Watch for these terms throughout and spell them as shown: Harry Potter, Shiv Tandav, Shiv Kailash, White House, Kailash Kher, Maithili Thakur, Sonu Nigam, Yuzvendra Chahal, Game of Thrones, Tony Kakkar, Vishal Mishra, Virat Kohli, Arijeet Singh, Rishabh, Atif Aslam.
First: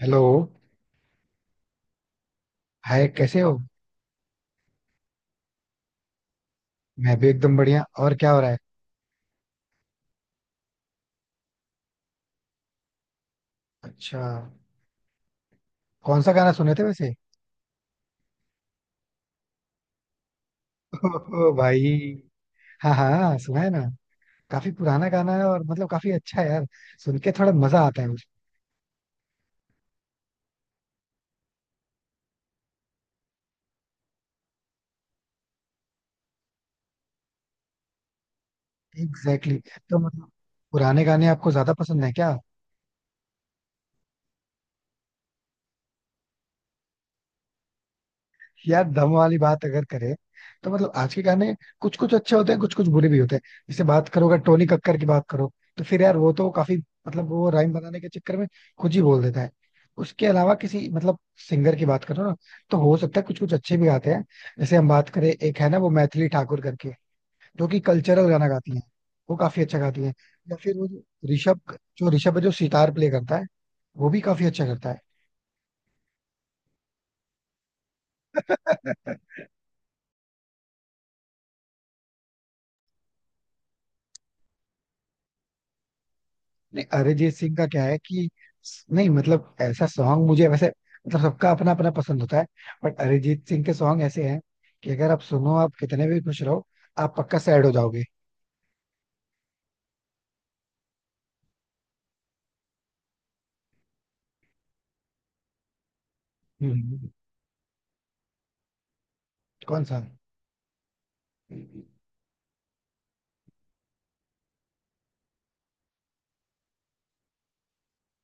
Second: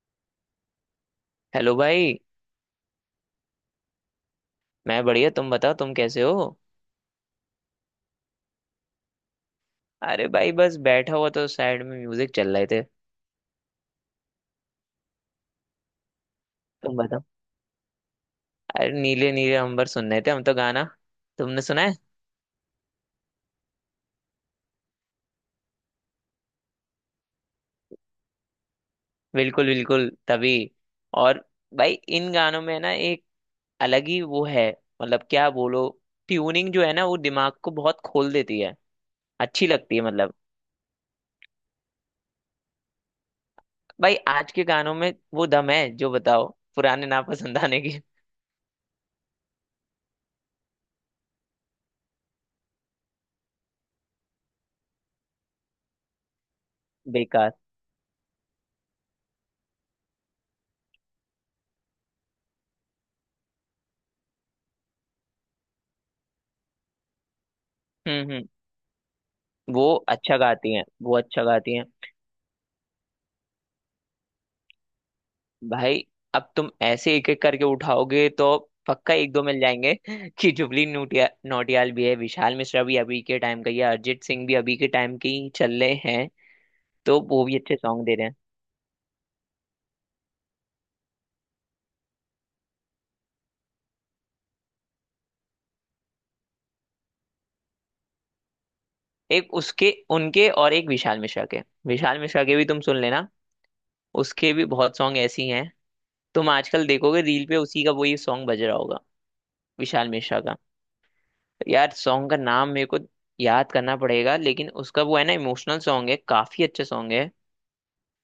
Hello. Hello भाई। Hi, कैसे हो? मैं बढ़िया, तुम बताओ, तुम कैसे हो? मैं भी एकदम बढ़िया. और क्या हो रहा है? अरे भाई, बस बैठा हुआ तो साइड में म्यूजिक चल रहे थे। अच्छा. कौन सा गाना सुने थे तुम वैसे? बताओ। अरे नीले नीले अंबर सुन रहे थे हम तो गाना। ओहो तुमने सुना भाई. है? हाँ हाँ, सुना है ना. काफी पुराना गाना है और मतलब काफी अच्छा है यार. सुन के थोड़ा मजा आता है मुझे. बिल्कुल बिल्कुल तभी। और भाई इन गानों में ना एक अलग ही वो है, मतलब क्या बोलो, ट्यूनिंग जो है ना वो दिमाग को बहुत खोल देती है। एग्जैक्टली अच्छी exactly. लगती तो है मतलब मतलब। पुराने गाने आपको ज्यादा पसंद है क्या? भाई आज के गानों में वो दम है जो बताओ, पुराने नापसंद आने की। यार, दम वाली बात अगर करें तो मतलब आज के गाने कुछ कुछ अच्छे होते हैं, कुछ कुछ बुरे भी होते हैं. जैसे बात करो, अगर टोनी कक्कर की बात करो तो फिर यार वो तो काफी मतलब वो बेकार। राइम बनाने के चक्कर में खुद ही बोल देता है. उसके अलावा किसी मतलब सिंगर की बात करो ना, तो हो सकता है कुछ कुछ अच्छे भी गाते हैं. जैसे हम बात करें, एक है ना वो मैथिली ठाकुर करके, जो कि कल्चरल हम्म। गाना गाती है. वो काफी अच्छा वो गाती है. अच्छा या गाती फिर हैं, वो जो वो अच्छा ऋषभ, गाती हैं। जो ऋषभ है जो सितार प्ले करता है, वो भी काफी अच्छा करता भाई अब तुम ऐसे एक एक करके उठाओगे तो है. पक्का एक दो मिल जाएंगे कि जुबली नोटिया नौटियाल भी है, विशाल मिश्रा भी अभी के टाइम का ही है, अरिजीत सिंह भी अभी के टाइम के ही चल रहे हैं, नहीं, तो अरिजीत वो सिंह भी का अच्छे क्या है सॉन्ग दे रहे कि हैं। नहीं मतलब ऐसा सॉन्ग मुझे वैसे मतलब सबका अपना अपना पसंद होता है. बट अरिजीत सिंह के सॉन्ग ऐसे हैं कि अगर आप सुनो, आप कितने भी खुश रहो, आप पक्का सैड हो जाओगे. एक उसके उनके और एक विशाल मिश्रा के, विशाल मिश्रा के भी तुम सुन लेना, उसके भी बहुत सॉन्ग ऐसे ही हैं। तुम आजकल हम्म. देखोगे रील पे उसी का वही सॉन्ग बज रहा होगा। कौन सा? विशाल मिश्रा का। यार सॉन्ग का नाम मेरे को याद करना पड़ेगा, लेकिन उसका वो है ना, इमोशनल सॉन्ग है, काफी अच्छा सॉन्ग है।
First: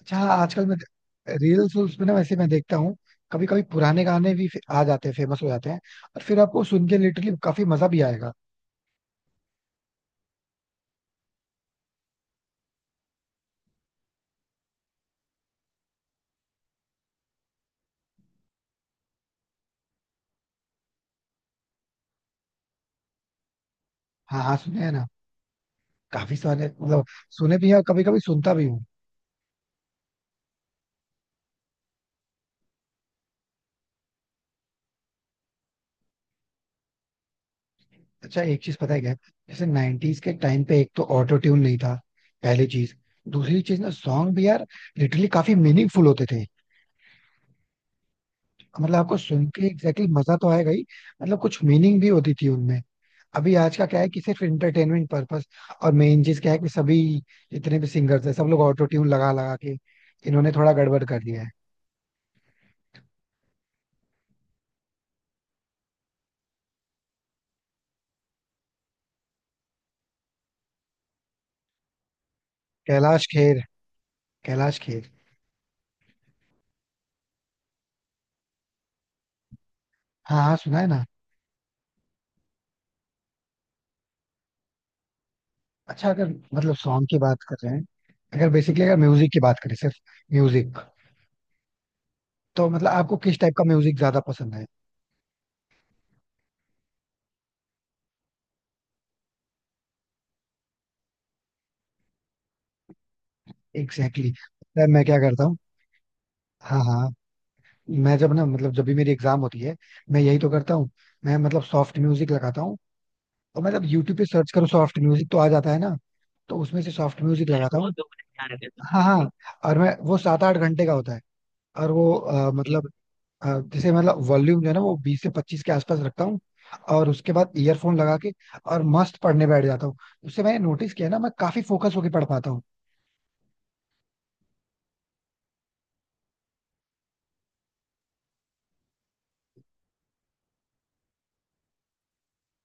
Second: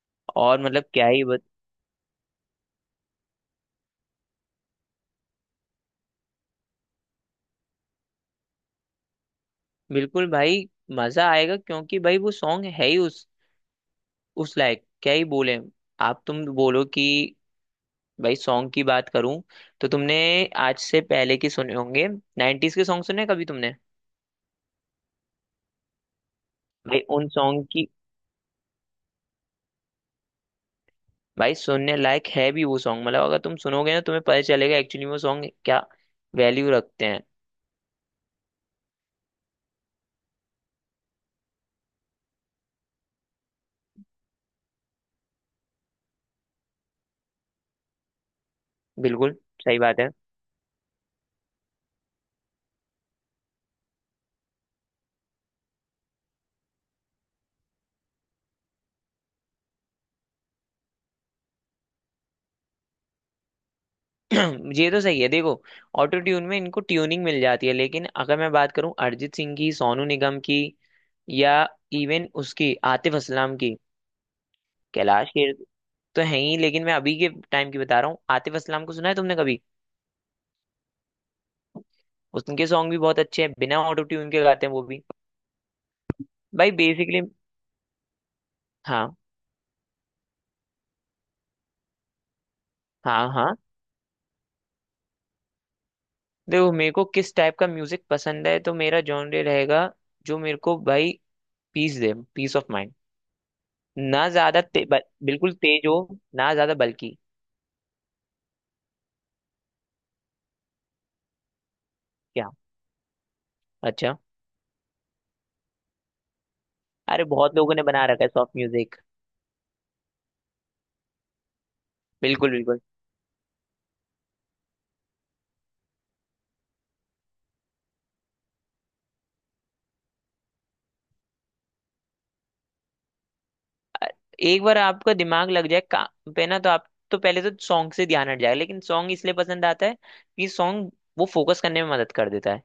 अच्छा. हाँ, और आजकल मैं मतलब क्या ही। रील्स वील्स में ना वैसे मैं देखता हूँ. कभी कभी पुराने गाने भी आ जाते हैं, फेमस हो जाते हैं. और फिर आपको सुन के लिटरली काफी मजा भी आएगा. बिल्कुल भाई। मजा आएगा, क्योंकि भाई वो सॉन्ग है ही उस लायक, क्या ही बोले। आप तुम बोलो कि भाई सॉन्ग की बात करूं, तो तुमने आज से पहले की सुने होंगे? 90s के सॉन्ग सुने कभी तुमने? हाँ हाँ, सुने हैं ना. काफी सारे भाई मतलब उन सुने सॉन्ग भी हैं और की, कभी कभी सुनता भी हूँ. भाई सुनने लायक है भी वो सॉन्ग। मतलब अगर तुम सुनोगे ना तुम्हें पता चलेगा एक्चुअली वो सॉन्ग क्या वैल्यू रखते हैं। अच्छा, एक चीज पता है क्या है? जैसे 90s के टाइम पे एक तो ऑटो ट्यून नहीं था, पहली चीज. दूसरी चीज ना, सॉन्ग भी यार लिटरली काफी मीनिंगफुल होते थे. मतलब आपको बिल्कुल, सुन के सही बात एग्जैक्टली है। exactly मजा तो आएगा ही. मतलब कुछ मीनिंग भी होती थी उनमें. अभी आज का क्या है कि सिर्फ एंटरटेनमेंट पर्पस. और मेन चीज क्या है कि सभी जितने भी सिंगर्स हैं, सब लोग ऑटो ट्यून लगा लगा के इन्होंने थोड़ा गड़बड़ कर दिया है. ये तो सही है, देखो ऑटो ट्यून में इनको ट्यूनिंग मिल जाती है, लेकिन अगर मैं बात करूं अरिजीत सिंह की, सोनू निगम की, या इवन उसकी आतिफ कैलाश असलाम खेर. की, कैलाश खेर. कैलाश खेर तो है ही, लेकिन मैं अभी के टाइम की बता रहा हूँ। आतिफ असलाम को सुना है तुमने कभी? हाँ हाँ, सुना है ना. उनके सॉन्ग भी बहुत अच्छे हैं, बिना ऑटो ट्यून के गाते हैं वो भी। अच्छा, अगर भाई मतलब सॉन्ग की बेसिकली, बात कर रहे हैं, अगर बेसिकली अगर हाँ म्यूजिक की बात करें, सिर्फ म्यूजिक, तो मतलब आपको हाँ किस टाइप हाँ, का म्यूजिक ज्यादा पसंद है? देखो मेरे को किस टाइप का म्यूजिक पसंद है तो मेरा जॉनर रहेगा, जो मेरे को भाई पीस दे, पीस ऑफ माइंड। ना एग्जैक्टली ज्यादा exactly. मैं क्या करता बिल्कुल हूँ, तेज हो, ना ज्यादा हाँ हाँ, बल्कि। मैं जब ना मतलब जब भी मेरी एग्जाम होती है, मैं यही तो करता हूँ. मैं मतलब सॉफ्ट म्यूजिक क्या? लगाता हूँ. और मतलब अच्छा। यूट्यूब पे सर्च करो सॉफ्ट म्यूजिक तो आ जाता है ना. तो उसमें से सॉफ्ट अरे म्यूजिक बहुत लोगों लगाता ने हूँ. बना रखा है सॉफ्ट म्यूजिक। हाँ हाँ. और मैं वो 7 8 घंटे का होता है. और वो बिल्कुल बिल्कुल। मतलब अ, जैसे मतलब वॉल्यूम जो है ना वो 20 से 25 के आसपास रखता हूँ. और उसके बाद ईयरफोन लगा के और मस्त पढ़ने बैठ जाता हूँ. उससे मैंने नोटिस किया ना, मैं काफी फोकस होके पढ़ पाता हूँ. अ- एक बार आपका दिमाग लग जाए काम पे ना, तो आप तो पहले तो सॉन्ग से ध्यान हट जाएगा, लेकिन सॉन्ग इसलिए पसंद आता है कि सॉन्ग वो फोकस करने में मदद कर देता है।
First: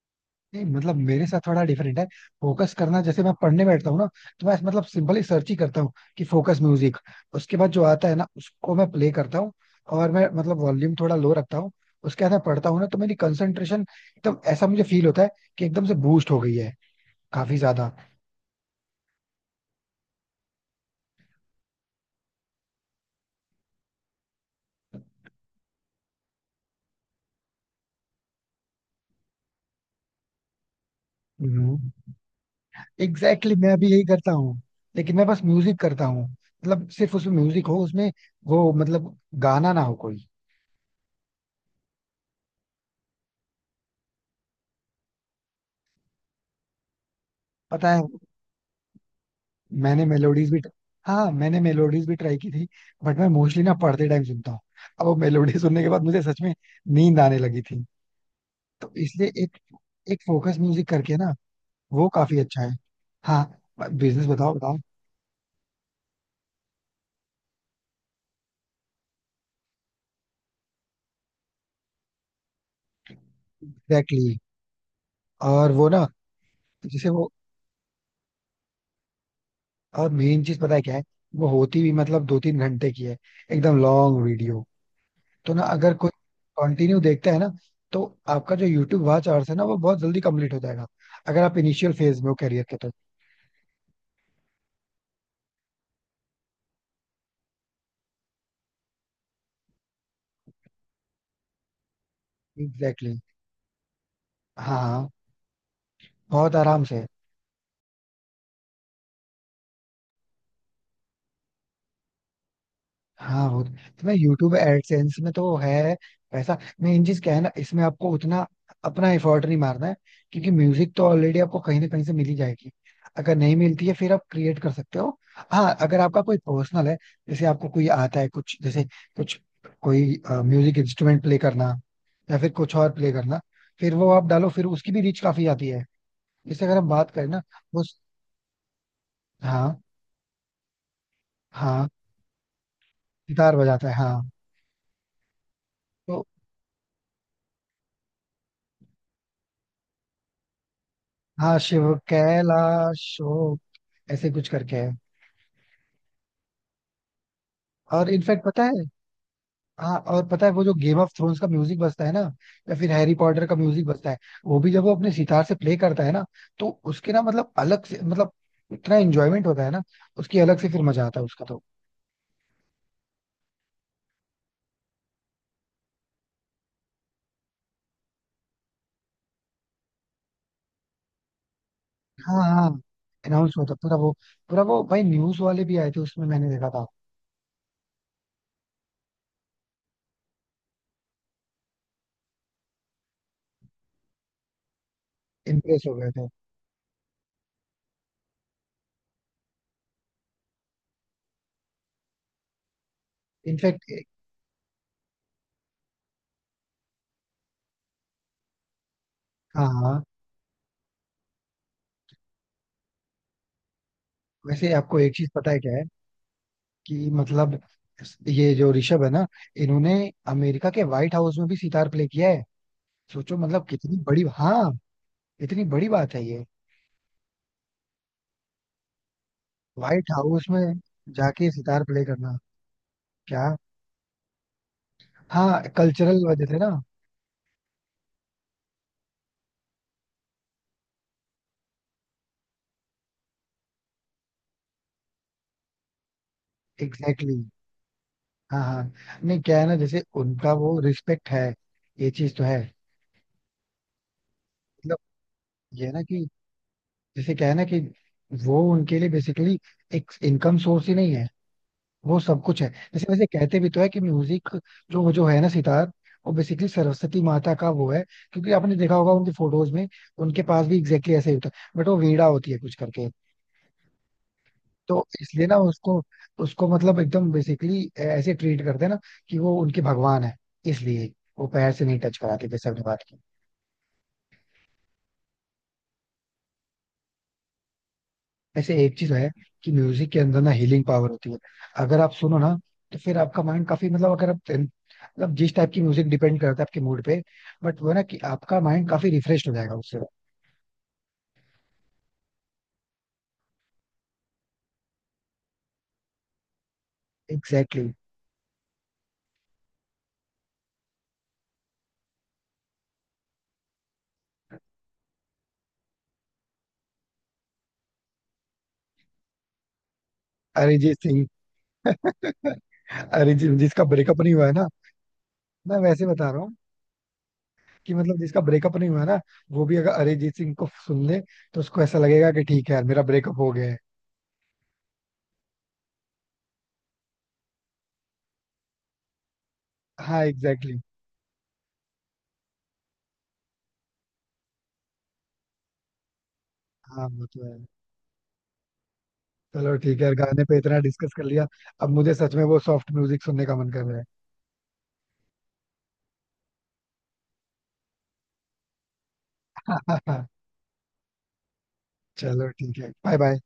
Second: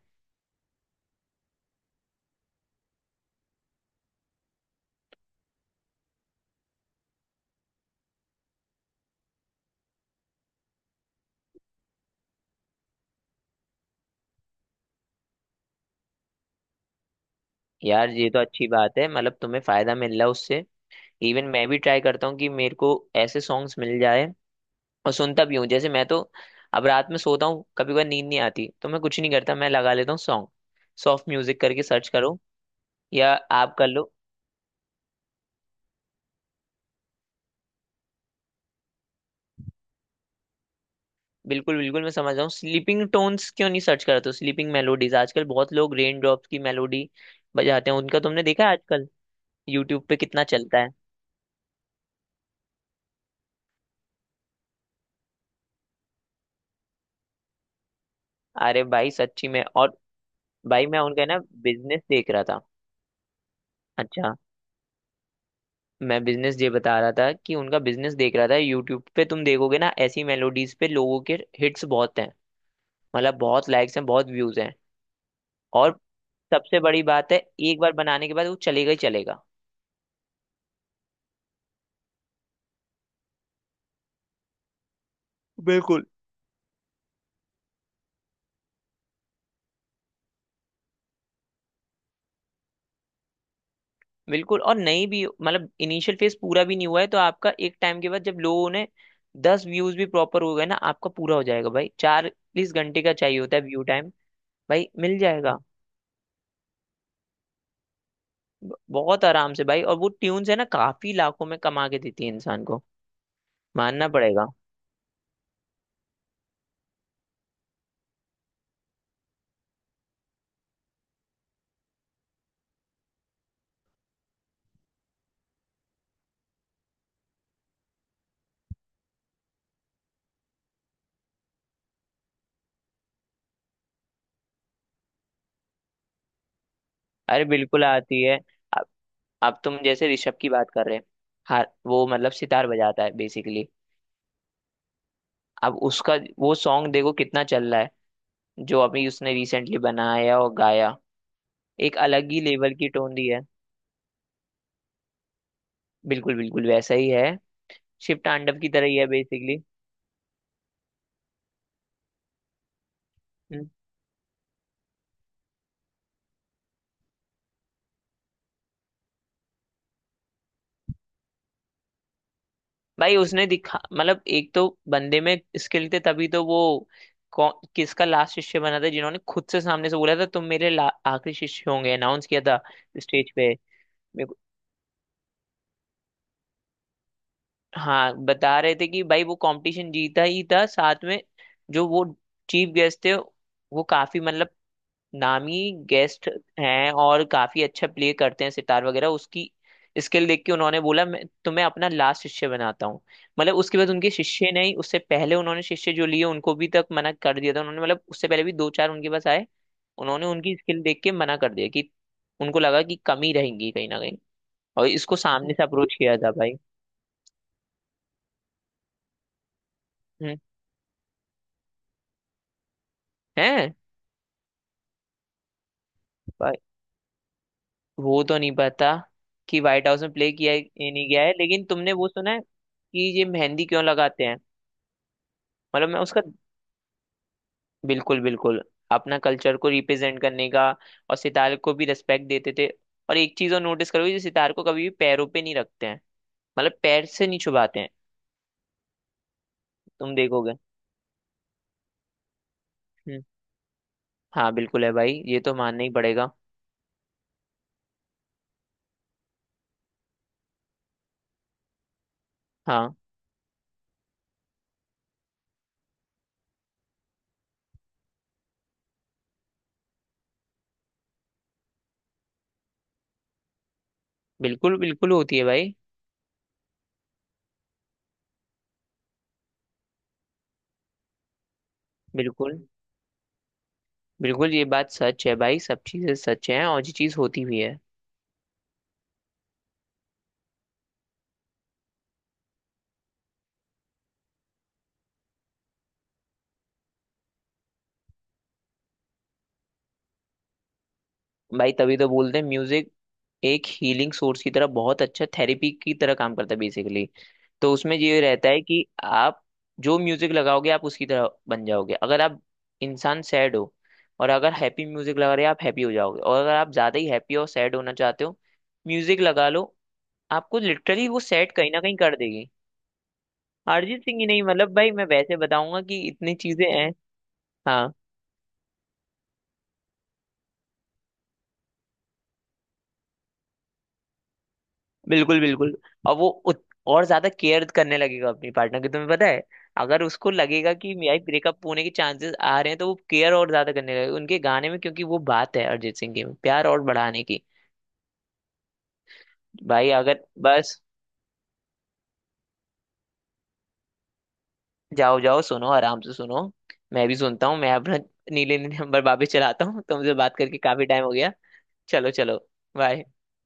नहीं मतलब मेरे साथ थोड़ा डिफरेंट है. फोकस करना जैसे मैं पढ़ने बैठता हूँ ना, तो मैं मतलब सिंपली सर्च ही करता हूँ कि फोकस म्यूजिक. उसके बाद जो आता है ना, उसको मैं प्ले करता हूँ. और मैं मतलब वॉल्यूम थोड़ा लो रखता हूँ. उसके बाद मैं पढ़ता हूँ ना, तो मेरी कंसंट्रेशन एकदम ऐसा मुझे फील होता है कि एकदम से बूस्ट हो गई है, काफी ज्यादा. यार ये तो अच्छी बात है, मतलब तुम्हें फायदा मिल रहा है उससे। इवन मैं भी ट्राई करता हूँ कि मेरे को ऐसे सॉन्ग्स मिल जाए और सुनता भी हूँ। जैसे मैं तो अब रात में सोता हूँ, कभी कभी नींद नहीं आती तो मैं कुछ नहीं करता, मैं लगा लेता हूँ सॉन्ग, सॉफ्ट म्यूजिक करके सर्च एग्जैक्टली करो या exactly, आप मैं कर भी यही लो। करता हूँ. लेकिन मैं बस म्यूजिक करता हूँ, मतलब सिर्फ उसमें म्यूजिक हो उसमें, वो मतलब गाना ना हो कोई. बिल्कुल बिल्कुल, मैं समझ रहा हूँ। स्लीपिंग टोन्स क्यों नहीं सर्च करा, तो स्लीपिंग मेलोडीज आजकल बहुत लोग रेन ड्रॉप्स की मेलोडी पता बजाते हैं। है, उनका तुमने देखा है आजकल यूट्यूब मैंने पे कितना मेलोडीज भी, चलता है? हाँ मैंने मेलोडीज भी ट्राई की थी. बट मैं मोस्टली ना पढ़ते टाइम सुनता हूँ. अब वो मेलोडी सुनने के बाद मुझे सच में नींद आने लगी थी. अरे तो भाई इसलिए सच्ची एक में। और एक फोकस भाई म्यूजिक मैं करके उनका ना, ना बिजनेस वो देख काफी रहा था। अच्छा है. हाँ, बिजनेस अच्छा, बताओ बताओ. मैं बिजनेस ये बता रहा था कि उनका बिजनेस देख रहा था, यूट्यूब पे तुम देखोगे ना ऐसी मेलोडीज पे लोगों के हिट्स बहुत हैं, मतलब बहुत लाइक्स हैं, एग्जैक्टली बहुत exactly. व्यूज हैं। और वो और ना, सबसे बड़ी जैसे वो, बात है, एक बार बनाने के बाद वो चलेगा ही चलेगा। और मेन चीज पता है क्या है, वो होती भी मतलब 2 3 घंटे की है, एकदम लॉन्ग वीडियो. तो ना अगर कोई कंटिन्यू देखता है ना, तो आपका जो यूट्यूब वॉच आवर्स है ना, वो बहुत जल्दी कंप्लीट हो जाएगा, अगर आप इनिशियल फेज में हो करियर के तो. बिल्कुल, और नहीं भी, मतलब इनिशियल फेज पूरा भी नहीं हुआ है तो आपका एक टाइम के बाद जब लोगों ने 10 व्यूज भी प्रॉपर हो गए ना आपका पूरा हो जाएगा भाई, 40 घंटे का एग्जैक्टली. चाहिए होता है व्यू टाइम। भाई हाँ. मिल जाएगा। बहुत आराम से. बहुत आराम से भाई, और वो ट्यून्स है ना काफी लाखों में कमा के देती है इंसान को, हाँ बहुत. मानना इसमें पड़ेगा। यूट्यूब एडसेंस में तो है पैसा. मेन चीज क्या है ना, इसमें आपको उतना अपना एफर्ट नहीं मारना है. क्योंकि म्यूजिक तो ऑलरेडी आपको कहीं ना कहीं से मिल ही जाएगी. अगर नहीं मिलती है, फिर आप क्रिएट कर सकते हो. हाँ अगर आपका कोई प्रोफेशनल है, जैसे आपको कोई आता है कुछ, जैसे कुछ, कोई म्यूजिक इंस्ट्रूमेंट प्ले करना, या फिर कुछ और प्ले करना, फिर वो आप डालो, फिर उसकी भी रीच काफी आती है. जैसे अगर हम बात करें ना, अरे वो, बिल्कुल आती है। अब अब तुम हाँ जैसे ऋषभ की बात कर रहे हैं। हाँ हाँ वो मतलब सितार बजाता है सितार बेसिकली। बजाता है, हाँ. अब उसका तो वो सॉन्ग देखो कितना चल रहा है, जो अभी उसने रिसेंटली बनाया और गाया, हाँ शिव, एक अलग ही लेवल की टोन कैलाश दी है। हो, ऐसे कुछ करके है. बिल्कुल बिल्कुल, वैसा ही है, और शिव इनफैक्ट तांडव पता की है, तरह ही है बेसिकली। हाँ और पता है वो जो गेम ऑफ थ्रोन्स का म्यूजिक बजता है ना, या फिर हैरी पॉटर का म्यूजिक बजता है, वो भी जब वो अपने सितार से प्ले करता है ना, तो उसके ना मतलब अलग से मतलब इतना एंजॉयमेंट होता है ना, उसकी अलग से फिर मजा आता है उसका तो. भाई उसने दिखा, मतलब एक तो बंदे में स्किल थे, तभी तो वो किसका लास्ट शिष्य बना था, जिन्होंने खुद से सामने से बोला था तुम मेरे आखिरी शिष्य होंगे, अनाउंस किया हाँ था हाँ. स्टेज पे। अनाउंस होता पूरा वो. मेरे को- पूरा वो भाई, न्यूज वाले भी आए थे, उसमें मैंने देखा था. हाँ बता रहे थे कि भाई वो कंपटीशन जीता ही था साथ में, जो वो चीफ गेस्ट थे वो काफी मतलब नामी इम्प्रेस हो गए थे. गेस्ट हैं और काफी अच्छा प्ले करते हैं सितार वगैरह। उसकी स्किल देख के उन्होंने बोला मैं तुम्हें अपना लास्ट शिष्य बनाता हूँ, मतलब उसके बाद इनफैक्ट. उनके शिष्य नहीं, उससे पहले उन्होंने शिष्य जो लिए उनको भी तक मना कर दिया था उन्होंने, मतलब उससे पहले भी दो चार उनके पास आए, हाँ हाँ. उन्होंने उनकी स्किल देख के मना कर दिया कि उनको लगा कि कमी रहेंगी कहीं ना कहीं, वैसे और आपको एक इसको चीज पता सामने है से क्या है, अप्रोच किया था भाई। कि मतलब ये जो ऋषभ है ना, इन्होंने हम्म। अमेरिका के व्हाइट हाउस में भी सितार प्ले किया है. सोचो मतलब है कितनी बड़ी, हाँ, इतनी बड़ी बात है ये. भाई, वो तो नहीं पता कि व्हाइट हाउस व्हाइट में प्ले हाउस किया है में कि नहीं गया है, जाके लेकिन सितार तुमने प्ले वो सुना करना. है कि ये क्या? मेहंदी क्यों लगाते हैं? हाँ मतलब मैं उसका, कल्चरल वजह से ना. बिल्कुल बिल्कुल, अपना कल्चर को रिप्रेजेंट करने का, और सितार को भी रिस्पेक्ट देते थे, और एक चीज और नोटिस करोगे जो सितार को कभी भी पैरों पे नहीं रखते हैं, मतलब पैर से एग्जैक्टली नहीं exactly. छुपाते हैं, हाँ हाँ, नहीं, क्या है ना, जैसे तुम उनका देखोगे। वो रिस्पेक्ट है, ये चीज तो है. हम्म। हाँ बिल्कुल है मतलब भाई, ये तो मानना ये ही है ना कि पड़ेगा। जैसे क्या है ना कि वो उनके लिए बेसिकली एक इनकम सोर्स ही नहीं है, वो सब कुछ है. हाँ जैसे वैसे कहते भी तो है कि म्यूजिक जो जो है ना, सितार, वो बेसिकली सरस्वती माता का वो है. क्योंकि आपने देखा होगा उनकी फोटोज में उनके पास भी एग्जैक्टली ऐसे ही होता है, बट वो वीणा होती है कुछ करके. बिल्कुल तो बिल्कुल होती है इसलिए ना भाई। उसको, उसको मतलब एकदम बेसिकली ऐसे ट्रीट करते हैं ना कि वो उनके भगवान है. इसलिए वो पैर से नहीं टच कराते, बिल्कुल जैसे आपने बात की. बिल्कुल ये बात सच है भाई, सब चीजें सच हैं, और ये चीज होती भी है। वैसे एक चीज है कि म्यूजिक के अंदर ना हीलिंग पावर होती है. अगर आप सुनो ना, तो फिर आपका माइंड काफी मतलब, अगर आप मतलब जिस टाइप की म्यूजिक, डिपेंड करता है आपके मूड पे, बट वो ना कि आपका माइंड काफी रिफ्रेश हो जाएगा उससे. भाई तभी तो बोलते हैं म्यूजिक एक हीलिंग सोर्स की तरह, बहुत अच्छा थेरेपी की तरह काम करता है बेसिकली। तो एग्जैक्टली exactly. उसमें ये रहता है कि आप जो म्यूजिक लगाओगे आप उसकी तरह बन जाओगे, अगर आप इंसान सैड हो और अगर हैप्पी म्यूजिक लगा रहे हो आप हैप्पी हो जाओगे, और अगर आप ज्यादा ही हैप्पी और सैड होना चाहते हो म्यूजिक लगा लो आपको अरिजीत लिटरली वो सिंह. सैड कहीं ना कहीं कर देगी। अरिजीत जिसका अरिजीत सिंह ब्रेकअप ही नहीं नहीं, हुआ है ना, मतलब भाई मैं वैसे मैं बताऊंगा कि वैसे बता इतनी रहा हूँ चीजें हैं। हाँ। कि मतलब जिसका ब्रेकअप नहीं हुआ है ना, वो भी अगर अरिजीत सिंह को सुन ले, तो उसको ऐसा लगेगा कि ठीक है यार मेरा ब्रेकअप हो गया है. बिल्कुल बिल्कुल, और वो और ज्यादा केयर करने लगेगा अपनी पार्टनर की, तुम्हें पता है अगर हाँ उसको लगेगा एग्जैक्टली कि मेरा ब्रेकअप होने के चांसेस आ रहे हैं तो वो केयर और ज्यादा करने लगेगा उनके गाने में, क्योंकि वो बात है अरिजीत सिंह की प्यार और exactly. हाँ बढ़ाने वो की। तो है. चलो भाई ठीक है यार, अगर गाने पे इतना बस, डिस्कस कर लिया. अब मुझे सच में वो सॉफ्ट म्यूजिक सुनने का मन कर रहा जाओ जाओ सुनो आराम से सुनो, मैं भी सुनता हूँ मैं अपना नीले नीले नंबर वापस चलाता हूँ, तुमसे है. बात करके काफी टाइम हो गया। चलो चलो। चलो ठीक है, बाय। Bye bye.